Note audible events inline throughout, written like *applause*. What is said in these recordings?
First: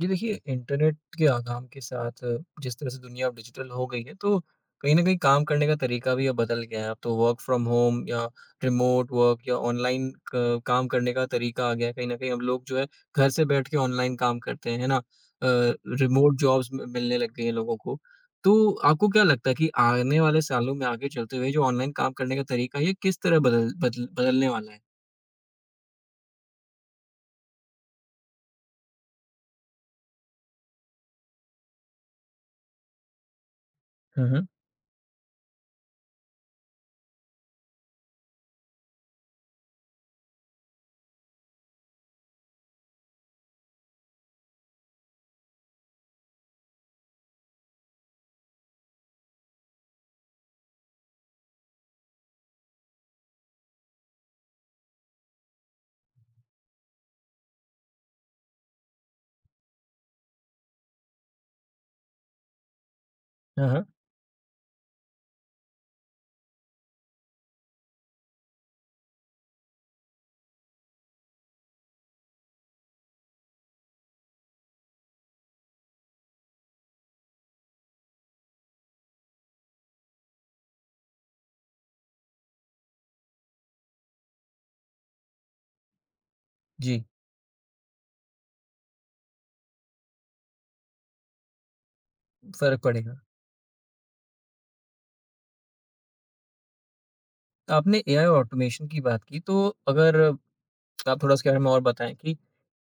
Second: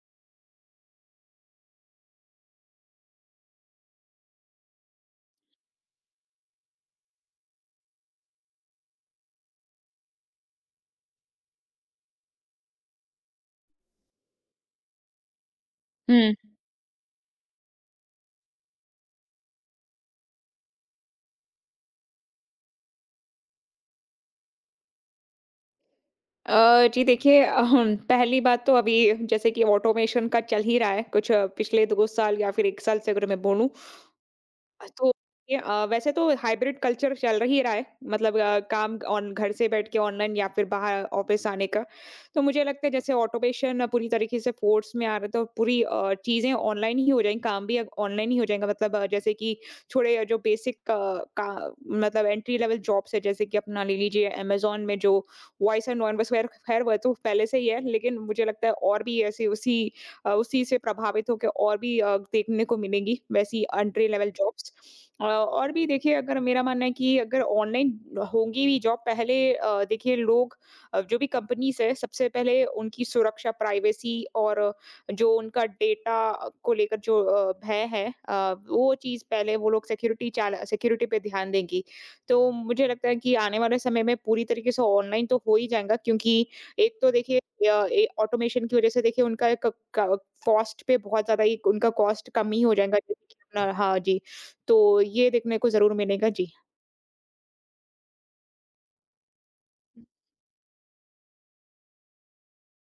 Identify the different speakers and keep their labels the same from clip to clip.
Speaker 1: जी देखिए, इंटरनेट के आगम के साथ जिस तरह से दुनिया अब डिजिटल हो गई है, तो कहीं न कहीं काम करने का तरीका भी अब बदल गया है। अब तो वर्क फ्रॉम होम या रिमोट वर्क या ऑनलाइन क काम करने का तरीका आ गया है। कहीं न कहीं हम लोग जो है घर से बैठ के ऑनलाइन काम करते हैं, है ना?
Speaker 2: हुँ।
Speaker 1: रिमोट जॉब्स म मिलने लग गई हैं लोगों को। तो आपको क्या लगता है कि आने वाले सालों में आगे चलते हुए जो ऑनलाइन काम करने का तरीका है, ये किस तरह बदल बदल बदलने वाला है?
Speaker 2: अ, जी देखिए पहली बात तो अभी जैसे कि ऑटोमेशन का चल ही रहा है, कुछ पिछले 2 साल या फिर 1 साल से अगर मैं बोलूँ,
Speaker 1: हुँ, हुँ।
Speaker 2: तो ये वैसे तो हाइब्रिड कल्चर चल रही रहा है मतलब काम ऑन घर से बैठ के ऑनलाइन या फिर बाहर ऑफिस आने का। तो मुझे लगता है जैसे ऑटोमेशन पूरी तरीके से फोर्स में आ रहा है तो पूरी चीज़ें ऑनलाइन ही हो जाएँगी, काम भी अब ऑनलाइन ही हो जाएगा मतलब जैसे कि थोड़े जो बेसिक का मतलब एंट्री लेवल जॉब्स है जैसे कि अपना ले लीजिए अमेज़न में जो वॉइस एंड नॉन वॉइस खैर खैर वह तो पहले से ही है, लेकिन मुझे लगता है और भी ऐसी उसी उसी से प्रभावित होके और भी देखने को मिलेंगी वैसी
Speaker 1: हाँ, हाँ।
Speaker 2: Entry level jobs. और भी देखिए अगर मेरा मानना है कि अगर ऑनलाइन होंगी भी जॉब पहले देखिए लोग जो भी कंपनीज़ है सबसे पहले उनकी सुरक्षा, प्राइवेसी और जो उनका डेटा को लेकर जो भय है वो चीज़ पहले वो लोग सिक्योरिटी पे ध्यान देंगी। तो मुझे लगता है कि आने वाले समय में पूरी तरीके से ऑनलाइन तो हो ही जाएगा क्योंकि एक
Speaker 1: जी,
Speaker 2: तो देखिए या ए ऑटोमेशन की वज़ह से देखिए उनका एक क क कॉस्ट पे बहुत ज़्यादा ही उनका कॉस्ट कम ही हो
Speaker 1: फ़र्क
Speaker 2: जाएगा
Speaker 1: पड़ेगा।
Speaker 2: जैसे कि अपना हाँ जी, तो ये देखने को ज़रूर मिलेगा। जी।
Speaker 1: आपने एआई ऑटोमेशन की बात की, तो अगर तो आप थोड़ा उसके बारे में और बताएँ कि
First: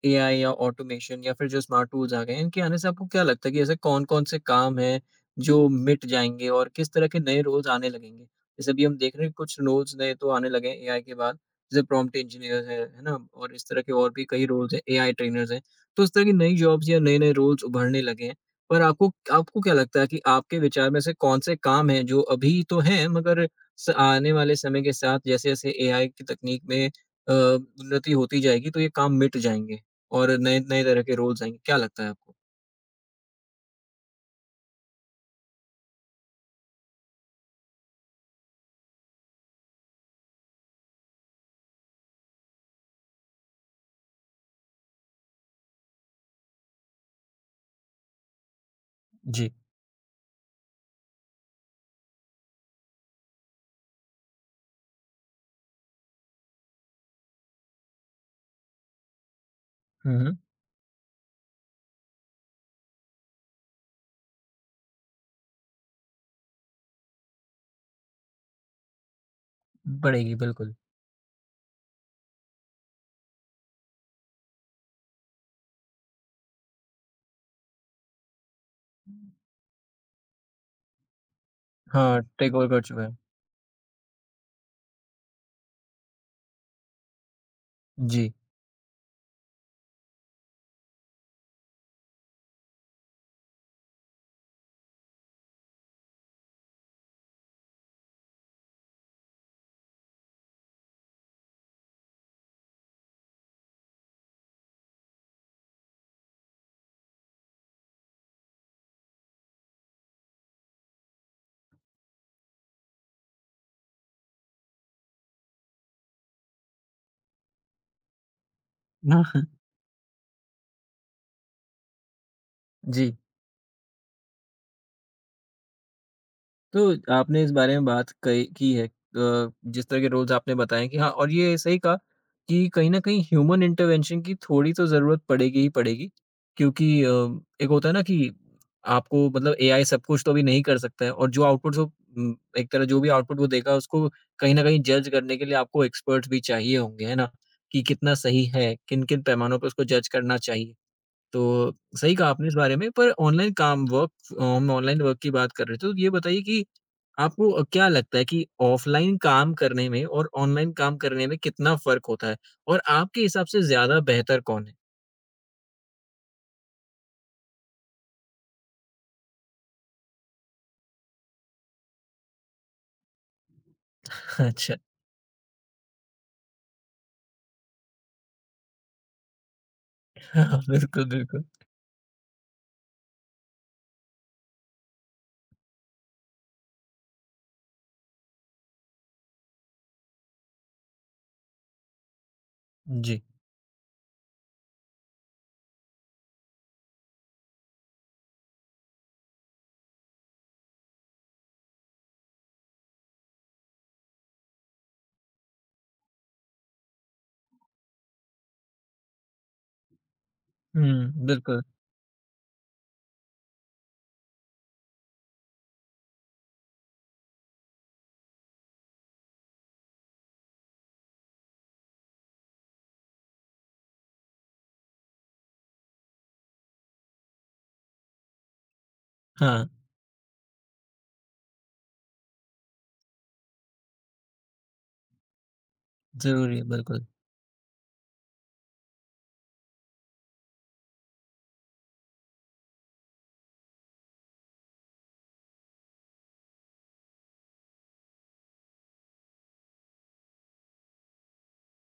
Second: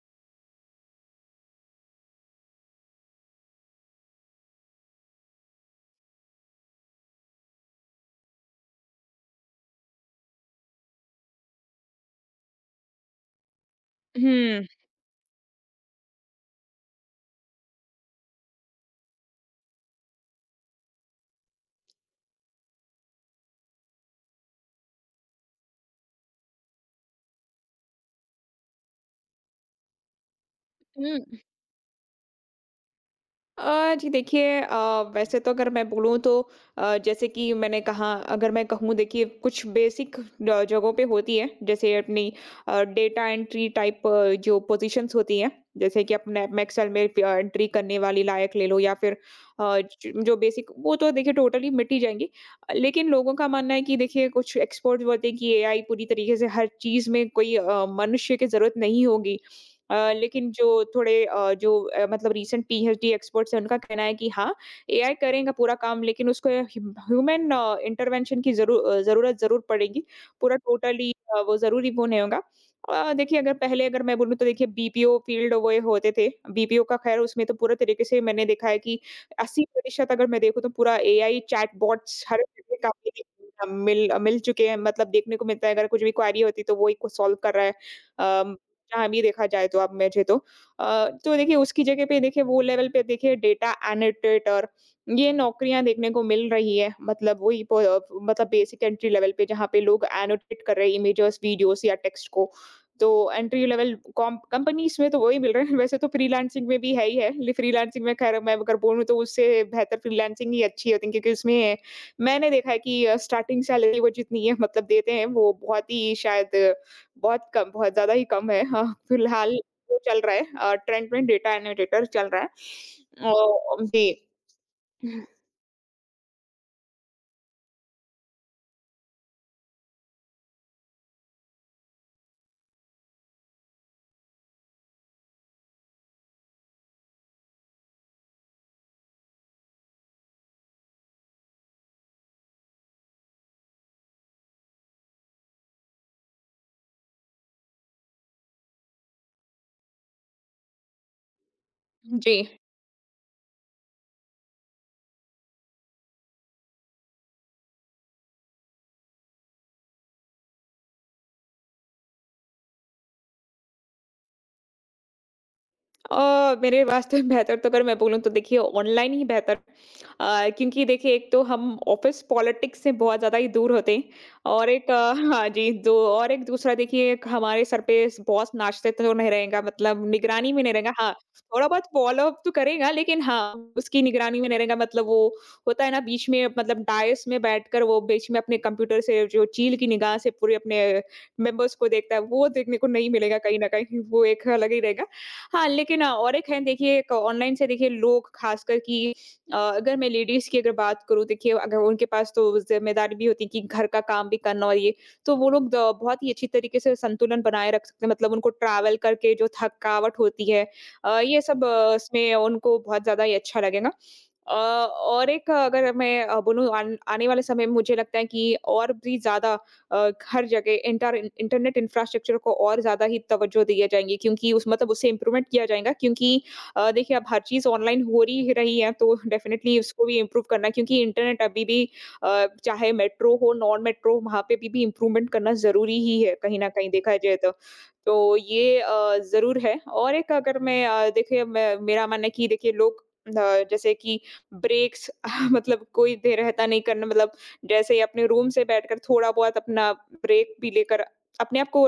Speaker 1: एआई या ऑटोमेशन या फिर जो स्मार्ट टूल्स आ गए हैं, इनके आने से आपको क्या लगता है कि ऐसे कौन-कौन से काम हैं जो मिट जाएँगे और किस तरह के नए रोल्स आने लगेंगे? जैसे अभी हम देख रहे हैं कि कुछ रोल्स नए तो आने लगे हैं एआई के बाद, जैसे प्रॉम्प्ट इंजीनियर है ना? और इस तरह के और भी कई
Speaker 2: हुँ।
Speaker 1: रोल्स हैं, एआई ट्रेनर्स हैं। तो इस तरह की नई जॉब्स या नए-नए रोल्स उभरने लगे हैं। पर आपको आपको क्या लगता है कि आपके विचार में से कौन से काम हैं जो अभी तो हैं मगर स आने वाले समय के साथ जैसे-जैसे एआई की तकनीक में उन्नति होती जाएगी तो ये काम मिट जाएँगे और नए नए तरह के
Speaker 2: हुँ।
Speaker 1: रोल्स आएँगे। क्या लगता है आपको?
Speaker 2: जी देखिए वैसे तो अगर मैं बोलूँ तो जैसे कि मैंने कहा अगर मैं कहूँ देखिए कुछ बेसिक जगहों पे होती है जैसे अपनी डेटा एंट्री टाइप जो पोजीशंस होती हैं जैसे कि अपने अपने एक्सेल में एंट्री करने वाली लायक ले लो या फिर
Speaker 1: जी।
Speaker 2: जो बेसिक वो तो देखिए टोटली मिटी जाएंगी लेकिन लोगों का मानना है कि देखिए कुछ एक्सपर्ट बोलते हैं कि एआई पूरी तरीके से हर चीज़ में कोई मनुष्य की ज़रूरत नहीं होगी
Speaker 1: हुँ, हुँ।
Speaker 2: लेकिन जो थोड़े जो मतलब रीसेंट पीएचडी एक्सपर्ट्स हैं, उनका कहना है कि हाँ, एआई करेगा पूरा काम लेकिन उसको ह्यूमन इंटरवेंशन की ज़रूरत ज़रूर पड़ेगी।
Speaker 1: बढ़ेगी
Speaker 2: पूरा
Speaker 1: बिल्कुल।
Speaker 2: टोटली वो ज़रूरी वो नहीं होगा। देखिए अगर पहले अगर मैं बोलूँ तो देखिए बीपीओ फ़ील्ड वो ये होते थे। बीपीओ का ख़ैर उसमें तो पूरा तरीके से मैंने देखा है कि 80% अगर मैं देखूँ तो पूरा एआई
Speaker 1: हाँ,
Speaker 2: चैटबॉट्स हर
Speaker 1: टेक ओवर
Speaker 2: जगह
Speaker 1: कर चुका है।
Speaker 2: काफ़ी मिल मिल चुके हैं। मतलब देखने को मिलता है अगर कुछ भी क्वेरी होती है तो वो ही को सॉल्व कर रहा है।
Speaker 1: जी।
Speaker 2: अम जहाँ भी देखा जाए तो अब मुझे तो तो देखिए उसकी जगह पे देखिए वो लेवल पे देखिए डेटा एनालिटेटर ये नौकरियां देखने को मिल रही है मतलब मतलब बेसिक एंट्री लेवल पे जहाँ पे लोग एनोटेट कर रहे हैं इमेजेस वीडियोस या टेक्स्ट को तो एंट्री लेवल कंपनीज में तो वही मिल रहा है *laughs* वैसे तो फ्रीलांसिंग में भी है ही है फ्रीलांसिंग में खैर मैं अगर बोलूँ तो उससे बेहतर फ्रीलांसिंग ही अच्छी होती है क्योंकि उसमें मैंने देखा है कि स्टार्टिंग सैलरी वो जितनी है मतलब देते हैं वो बहुत ही शायद बहुत कम बहुत ज़्यादा ही कम है। हाँ,
Speaker 1: *laughs*
Speaker 2: फिलहाल वो चल रहा है ट्रेंड में डेटा एनालिटिटर चल रहा है।
Speaker 1: जी।
Speaker 2: अ, जी,
Speaker 1: तो आपने इस बारे में बात कही की है जिस तरह के रोल्स आपने बताए कि हाँ और ये सही कहा कि कहीं न कहीं ह्यूमन इंटरवेंशन की थोड़ी तो ज़रूरत पड़ेगी ही पड़ेगी क्योंकि एक होता है ना कि आपको मतलब एआई सब कुछ तो अभी नहीं कर सकता है और जो आउटपुट्स वो एक तरह जो भी आउटपुट वो देगा उसको कहीं न कहीं जज करने के लिए आपको एक्सपर्ट्स भी चाहिए होंगे, है ना? कि कितना सही है, किन-किन पैमानों पे उसको जज करना चाहिए। तो सही कहा
Speaker 2: जी।
Speaker 1: आपने इस बारे में पर ऑनलाइन काम वर्क हम ऑनलाइन वर्क की बात कर रहे थे तो ये बताइए कि आपको क्या लगता है कि ऑफलाइन काम करने में और ऑनलाइन काम करने में कितना फर्क होता है और आपके हिसाब से ज्यादा बेहतर कौन है?
Speaker 2: मेरे वास्ते बेहतर तो अगर मैं बोलूँ तो देखिए ऑनलाइन ही बेहतर क्योंकि देखिए एक तो हम ऑफिस पॉलिटिक्स से बहुत ज़्यादा ही दूर होते हैं
Speaker 1: *laughs*
Speaker 2: और
Speaker 1: अच्छा।
Speaker 2: एक हाँ जी, दो और एक दूसरा देखिए एक हमारे सर पे स बॉस नाचते तो नहीं रहेगा मतलब निगरानी
Speaker 1: हाँ,
Speaker 2: में नहीं रहेगा।
Speaker 1: बिल्कुल,
Speaker 2: हाँ,
Speaker 1: बिल्कुल।
Speaker 2: थोड़ा बहुत फ़ॉलो-अप तो करेगा लेकिन हाँ, उसकी निगरानी में नहीं रहेगा मतलब वो होता है ना बीच में मतलब डायस में बैठकर वो बीच में अपने कंप्यूटर से जो चील की निगाह से पूरे अपने मेंबर्स को देखता है, वो देखने को नहीं
Speaker 1: जी।
Speaker 2: मिलेगा कहीं न कहीं, वो एक अलग ही रहेगा। हाँ, लेकिन और एक है देखिए एक ऑनलाइन से देखिए लोग ख़ासकर कि अगर मैं लेडीज़ की अगर बात करूँ देखिए अगर उनके पास तो ज़िम्मेदारी भी होती है कि घर का काम भी करना और ये, तो वो लोग द बहुत ही अच्छी तरीके से संतुलन बनाए रख सकते हैं मतलब उनको ट्रैवल करके जो थकावट होती है
Speaker 1: हुँ,
Speaker 2: ये
Speaker 1: बिल्कुल।
Speaker 2: सब इसमें उनको बहुत ज़्यादा ही अच्छा लगेगा। और एक अगर मैं बोलूँ आन आने वाले समय में मुझे लगता है कि और भी ज़्यादा हर जगह इंटरनेट इंफ्रास्ट्रक्चर को और ज़्यादा ही तवज्जो दिया जाएँगी क्योंकि उस मतलब उससे इम्प्रूवमेंट किया जाएगा क्योंकि देखिए अब हर चीज़ ऑनलाइन हो रही है तो
Speaker 1: हाँ,
Speaker 2: डेफ़िनेटली उसको भी इम्प्रूव करना है क्योंकि इंटरनेट अभी भी चाहे मेट्रो हो, नॉन मेट्रो वहाँ पे भी इम्प्रूवमेंट करना ज़रूरी ही है
Speaker 1: ज़रूरी
Speaker 2: कहीं
Speaker 1: है
Speaker 2: न कहीं
Speaker 1: बिल्कुल।
Speaker 2: देखा जाए तो। तो ये ज़रूर है और एक अगर मैं देखिए मैं मेरा मानना है कि देखिए लोग जैसे कि ब्रेक्स *laughs* मतलब कोई देर रहता नहीं करना मतलब जैसे ही अपने रूम से बैठकर थोड़ा बहुत अपना ब्रेक भी लेकर अपने आप को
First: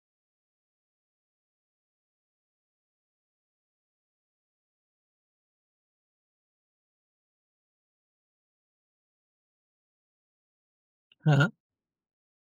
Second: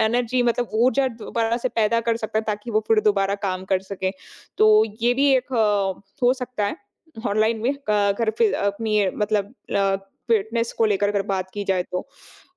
Speaker 2: एनर्जी मतलब ऊर्जा दोबारा से पैदा कर सकता है ताकि वो फिर दोबारा काम कर सके। तो ये भी एक हो सकता है ऑनलाइन में घर पे अपनी मतलब फिटनेस को लेकर अगर
Speaker 1: हाँ,
Speaker 2: बात
Speaker 1: हाँ।
Speaker 2: की जाए तो।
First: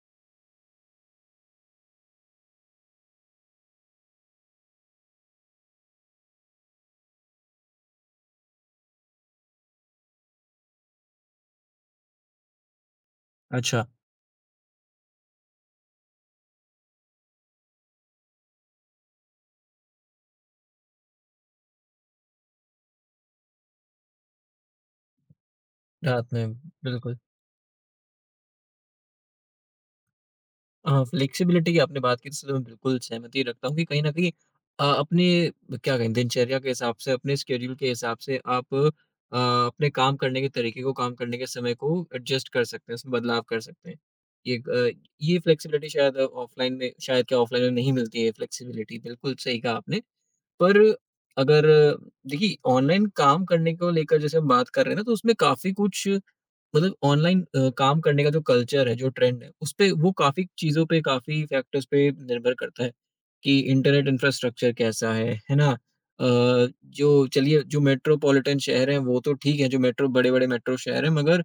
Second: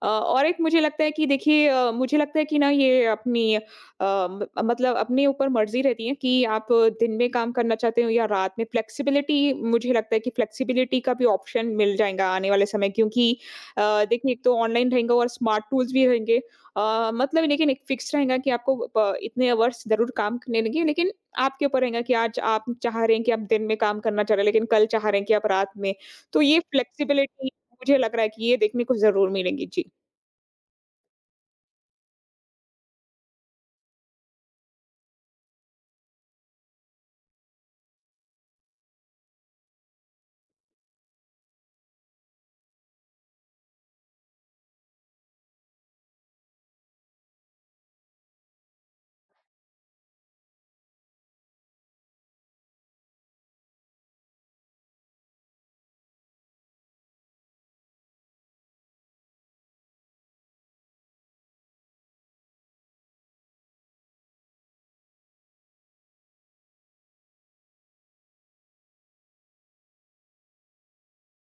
Speaker 2: और एक मुझे लगता है कि देखिए मुझे लगता है कि ना ये अपनी अ, म मतलब अपने ऊपर मर्ज़ी रहती है कि आप दिन में काम करना चाहते हो या रात में फ्लेक्सिबिलिटी मुझे लगता है कि फ्लेक्सिबिलिटी का भी ऑप्शन मिल जाएगा आने वाले समय क्योंकि अ,
Speaker 1: अच्छा,
Speaker 2: देखिए एक तो ऑनलाइन रहेगा और स्मार्ट टूल्स भी रहेंगे। मतलब लेकिन एक फिक्स रहेगा कि आपको प इतने आवर्स ज़रूर काम करने रहेंगे, लेकिन आपके ऊपर रहेगा कि आज आप चाह रहे हैं कि आप दिन में काम करना चाह रहे हैं, लेकिन कल चाह रहे हैं कि आप रात में।
Speaker 1: रात
Speaker 2: तो
Speaker 1: में
Speaker 2: ये
Speaker 1: बिल्कुल।
Speaker 2: फ्लेक्सिबिलिटी मुझे लग रहा है कि ये देखने को ज़रूर मिलेंगी।
Speaker 1: फ्लेक्सिबिलिटी की आपने बात की इससे तो मैं बिल्कुल सहमति रखता हूँ कि कहीं न कहीं अपने क्या कहें दिनचर्या के हिसाब से, अपने स्केड्यूल के हिसाब से आप अपने काम करने के तरीके को, काम करने के समय को एडजस्ट कर सकते हैं, उसमें बदलाव कर सकते हैं। ये अ, ये फ्लेक्सिबिलिटी शायद ऑफ़लाइन में शायद क्या ऑफ़लाइन में नहीं मिलती है फ्लेक्सिबिलिटी, बिल्कुल सही कहा आपने। पर अगर देखिए ऑनलाइन काम करने को लेकर जैसे हम बात कर रहे हैं ना, तो उसमें काफ़ी कुछ मतलब ऑनलाइन काम करने का जो कल्चर है, जो ट्रेंड है, उसपे वो काफ़ी चीज़ों पे, काफ़ी फैक्टर्स पे निर्भर करता है, कि इंटरनेट इंफ्रास्ट्रक्चर कैसा है ना? अ, जो चलिए जो मेट्रोपॉलिटन शहर हैं, वो तो ठीक है, जो मेट्रो बड़े-बड़े मेट्रो शहर हैं, मगर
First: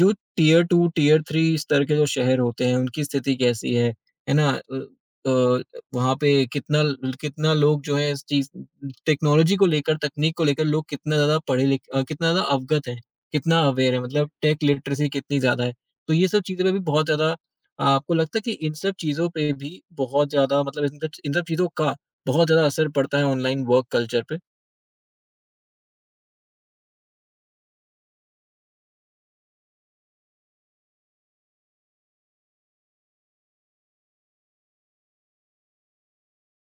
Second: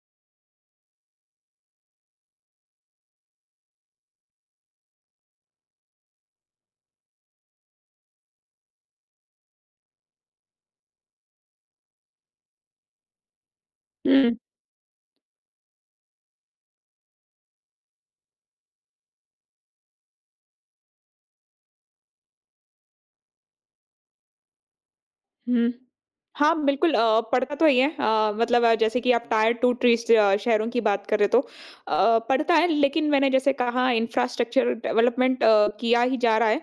Speaker 1: जो टियर 2, टियर 3 स्तर के जो शहर होते हैं, उनकी स्थिति कैसी है ना? अ, वहाँ पे कितना लोग जो है इस चीज़ टेक्नोलॉजी को लेकर, तकनीक को लेकर लोग कितना ज़्यादा कितना ज़्यादा अवगत हैं। कितना अवेयर है मतलब
Speaker 2: जी।
Speaker 1: टेक लिटरेसी कितनी ज़्यादा है। तो ये सब चीज़ों पे भी बहुत ज़्यादा आपको लगता है कि इन सब चीज़ों पे भी बहुत ज़्यादा मतलब इन सब चीज़ों का बहुत ज़्यादा असर पड़ता है ऑनलाइन वर्क कल्चर पे?
Speaker 2: हुँ। हाँ, बिल्कुल पड़ता तो ही है मतलब जैसे कि आप टायर 2 ट्रीज़ शहरों की बात कर रहे तो पड़ता है लेकिन मैंने जैसे कहा इंफ्रास्ट्रक्चर डेवलपमेंट किया ही जा रहा है।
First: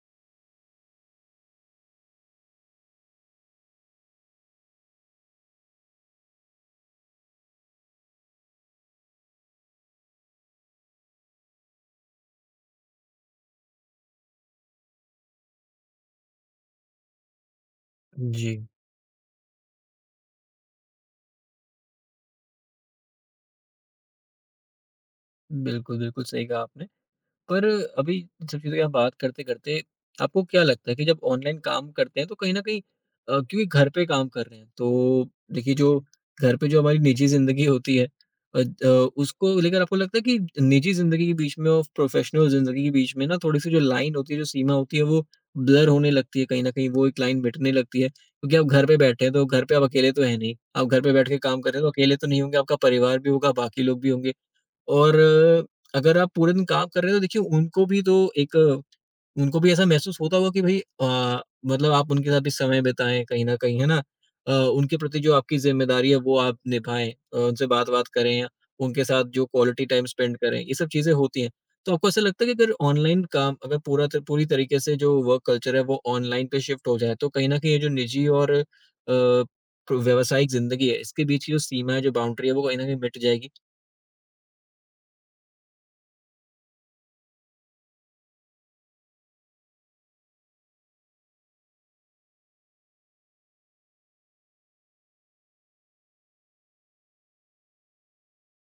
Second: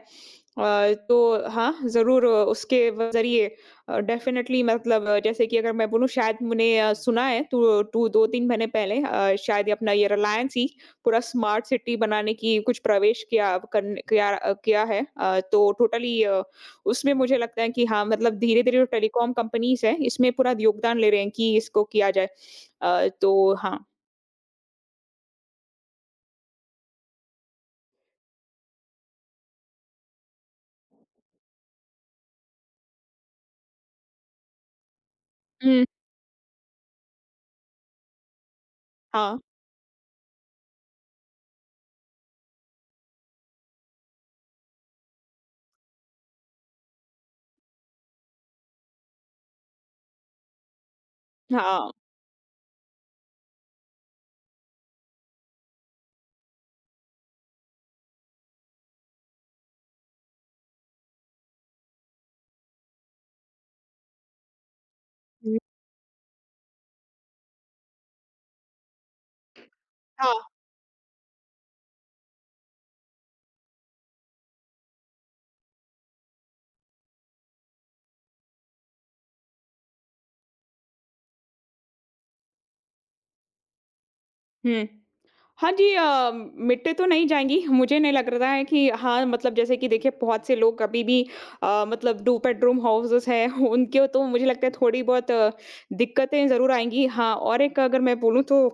Speaker 2: तो हाँ, ज़रूर उसके व ज़रिए डेफ़िनेटली मतलब जैसे कि अगर मैं बोलूँ शायद मैंने सुना है तो टू 2-3 महीने पहले शायद ये अपना ये रिलायंस ही पूरा स्मार्ट सिटी बनाने की कुछ प्रवेश किया करन किया किया है। तो टोटली उसमें मुझे लगता है कि हाँ, मतलब
Speaker 1: जी।
Speaker 2: धीरे-धीरे जो टेलीकॉम कंपनीज़ हैं, इसमें पूरा योगदान ले रहे हैं कि इसको किया जाए। तो हाँ।
Speaker 1: बिल्कुल, बिल्कुल सही कहा आपने। पर अभी इन सब चीज़ों की हम बात करते-करते आपको क्या लगता है कि जब ऑनलाइन काम करते हैं तो कहीं न कहीं क्योंकि घर पे काम कर रहे हैं तो देखिए
Speaker 2: हुँ,
Speaker 1: जो घर पे जो हमारी निजी ज़िंदगी होती है
Speaker 2: हाँ,
Speaker 1: उसको लेकर आपको लगता है कि निजी ज़िंदगी के बीच में और प्रोफ़ेशनल ज़िंदगी के बीच में ना थोड़ी-सी जो लाइन होती है, जो सीमा होती है वो ब्लर होने लगती है कहीं न कहीं वो एक लाइन मिटने लगती है क्योंकि आप घर पे बैठे हैं तो घर पे आप अकेले तो हैं नहीं। आप घर पे बैठ के काम कर रहे
Speaker 2: हाँ।
Speaker 1: हैं तो अकेले तो नहीं होंगे, आपका परिवार भी होगा, बाकी लोग भी होंगे। और अगर आप पूरे दिन काम कर रहे हो तो देखिए उनको भी तो एक उनको भी ऐसा महसूस होता होगा कि भाई मतलब आप उनके साथ भी समय बिताएं कहीं न कहीं, है ना? उनके प्रति जो
Speaker 2: हुँ,
Speaker 1: आपकी ज़िम्मेदारी है वो आप निभाएँ उनसे बात-वात करें, उनके साथ जो क्वालिटी टाइम
Speaker 2: हाँ,
Speaker 1: स्पेंड करें, ये सब चीज़ें होती हैं। तो आपको ऐसा लगता है कि अगर ऑनलाइन काम अगर पूरा त पूरी तरीके से जो वर्क कल्चर है वो ऑनलाइन पे शिफ्ट हो जाए, तो कहीं न कहीं ये जो निजी और प्र व्यावसायिक ज़िंदगी है, इसके बीच की जो सीमा है, जो बाउंड्री है, वो कहीं न कहीं मिट जाएगी?
Speaker 2: हुँ। हाँ जी मिट्टे तो नहीं जाएँगी। मुझे नहीं लग रहा है कि हाँ, मतलब जैसे कि देखिए बहुत से लोग अभी भी मतलब 2 बेडरूम हाउसेज़ हैं, *laughs* उनके तो मुझे लगता है थोड़ी बहुत दिक्कतें ज़रूर आएँगी। हाँ, और एक अगर मैं बोलूँ तो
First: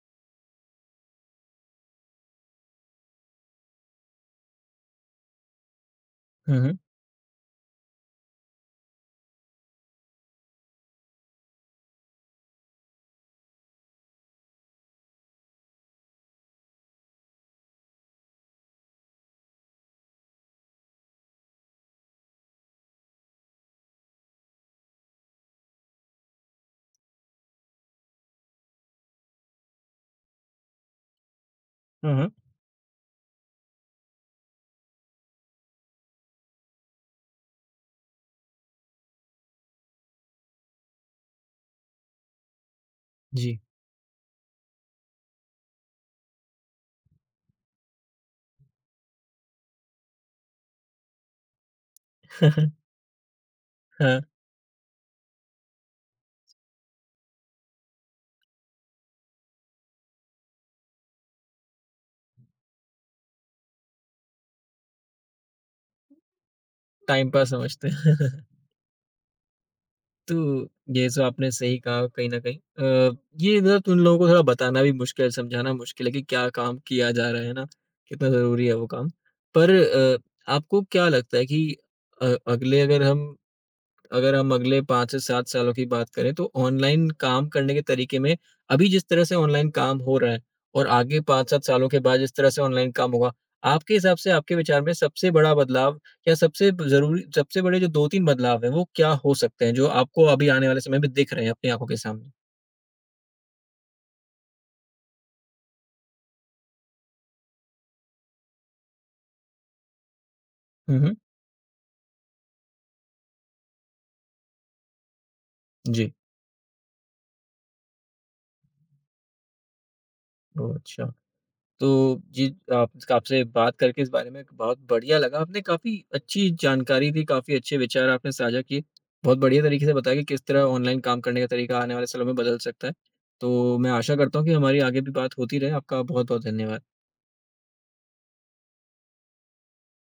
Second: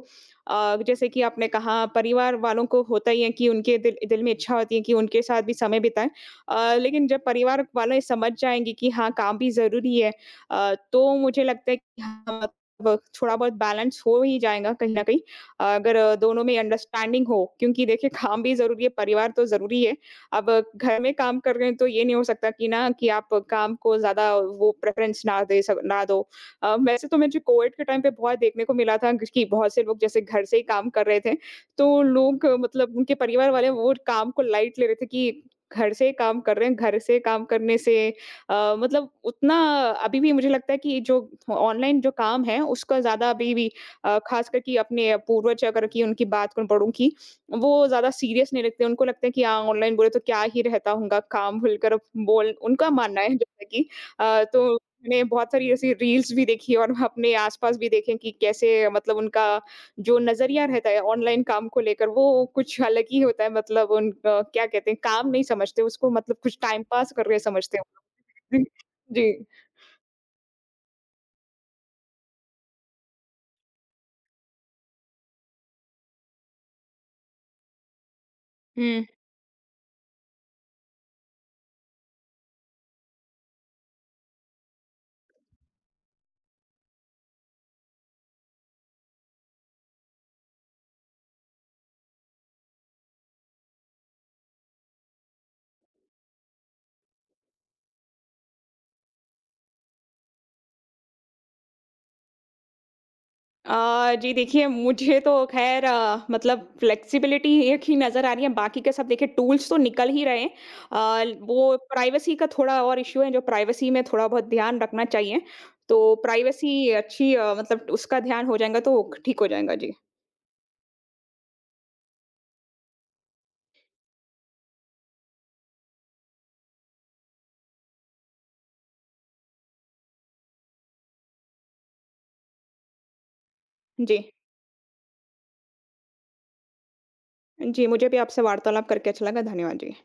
Speaker 2: जैसे कि आपने कहा परिवार वालों को होता ही है कि उनके दिल दिल में इच्छा होती है कि उनके साथ भी समय बिताएँ।
Speaker 1: हुँ, हुँ।
Speaker 2: लेकिन जब परिवार वाले समझ जाएँगे कि हाँ, काम भी ज़रूरी है तो मुझे लगता है कि हाँ, मतलब थोड़ा बहुत बैलेंस हो ही जाएगा कहीं न कहीं। अगर दोनों में अंडरस्टैंडिंग हो क्योंकि देखिए काम भी ज़रूरी है, परिवार तो ज़रूरी है। अब घर में काम कर रहे हैं तो ये नहीं हो सकता कि ना कि आप काम को ज़्यादा वो प्रेफ़रेंस ना दे सक ना दो। वैसे तो मुझे कोविड के टाइम पे बहुत देखने को मिला था कि बहुत से लोग जैसे घर से ही काम कर रहे थे, तो
Speaker 1: हुँ, हुँ।
Speaker 2: लोग मतलब उनके परिवार वाले वो काम को लाइट ले रहे थे कि घर से ही काम कर रहे हैं, घर से काम करने से मतलब उतना अभी भी मुझे लगता है कि जो ऑनलाइन जो काम है उसका ज़्यादा अभी
Speaker 1: जी।
Speaker 2: भी खासकर कि अपने पूर्वज अगर की उनकी बात करूँ बड़ों की, वो ज़्यादा सीरियस नहीं लगते, उनको लगता है कि हाँ, ऑनलाइन बोले तो क्या ही रहता होगा, काम भूलकर अब बोल
Speaker 1: *laughs*
Speaker 2: उनका मानना है जैसे कि
Speaker 1: हाँ,
Speaker 2: तो मैंने बहुत सारी ऐसी रील्स भी देखी और अपने आस-पास भी देखे कि कैसे मतलब उनका जो नज़रिया रहता है ऑनलाइन काम को लेकर वो कुछ अलग ही होता है मतलब उन क्या कहते हैं काम नहीं समझते उसको मतलब कुछ टाइम पास कर
Speaker 1: टाइम
Speaker 2: रहे
Speaker 1: पास
Speaker 2: समझते हैं
Speaker 1: समझते हैं। *laughs*
Speaker 2: वो लोग। *laughs* जी।
Speaker 1: तो ये तो आपने सही कहा कहीं न कहीं। ये मतलब उन लोगों को थोड़ा बताना भी मुश्किल है, समझाना मुश्किल है कि क्या काम किया जा रहा है ना, कितना ज़रूरी है वो
Speaker 2: हुँ।
Speaker 1: काम। पर आपको क्या लगता है कि अगले अगर हम अगले 5 से 7 सालों की बात करें तो ऑनलाइन काम करने के तरीके में अभी जिस तरह से ऑनलाइन काम हो रहा है और आगे 5-7 सालों के बाद जिस तरह से ऑनलाइन काम होगा, आपके हिसाब से, आपके विचार में सबसे बड़ा बदलाव या सबसे ब ज़रूरी सबसे बड़े जो 2-3 बदलाव हैं, वो क्या हो सकते हैं, जो आपको अभी आने वाले समय में दिख रहे हैं अपनी आँखों के सामने?
Speaker 2: जी देखिए, मुझे तो ख़ैर मतलब फ्लेक्सिबिलिटी एक ही नज़र आ रही है, बाकी के सब देखिए टूल्स तो निकल ही रहे हैं।
Speaker 1: हुँ, हुँ।
Speaker 2: वो प्राइवेसी का थोड़ा और इश्यू है, जो प्राइवेसी में थोड़ा बहुत ध्यान रखना चाहिए। तो
Speaker 1: जी।
Speaker 2: प्राइवेसी अच्छी मतलब उसका ध्यान हो जाएगा तो ठीक हो जाएगा। जी।
Speaker 1: ओह! अच्छा। तो जी, आप आपसे बात करके इस बारे में बहुत बढ़िया लगा। आपने काफ़ी अच्छी जानकारी दी, काफ़ी अच्छे विचार आपने साझा किए। बहुत बढ़िया तरीके से बताया कि किस तरह ऑनलाइन काम करने का तरीका आने वाले सालों में बदल सकता है। तो मैं आशा
Speaker 2: जी।
Speaker 1: करता हूँ कि हमारी आगे भी बात होती रहे। आपका बहुत-बहुत धन्यवाद।
Speaker 2: जी, मुझे भी आपसे वार्तालाप करके अच्छा लगा। धन्यवाद जी।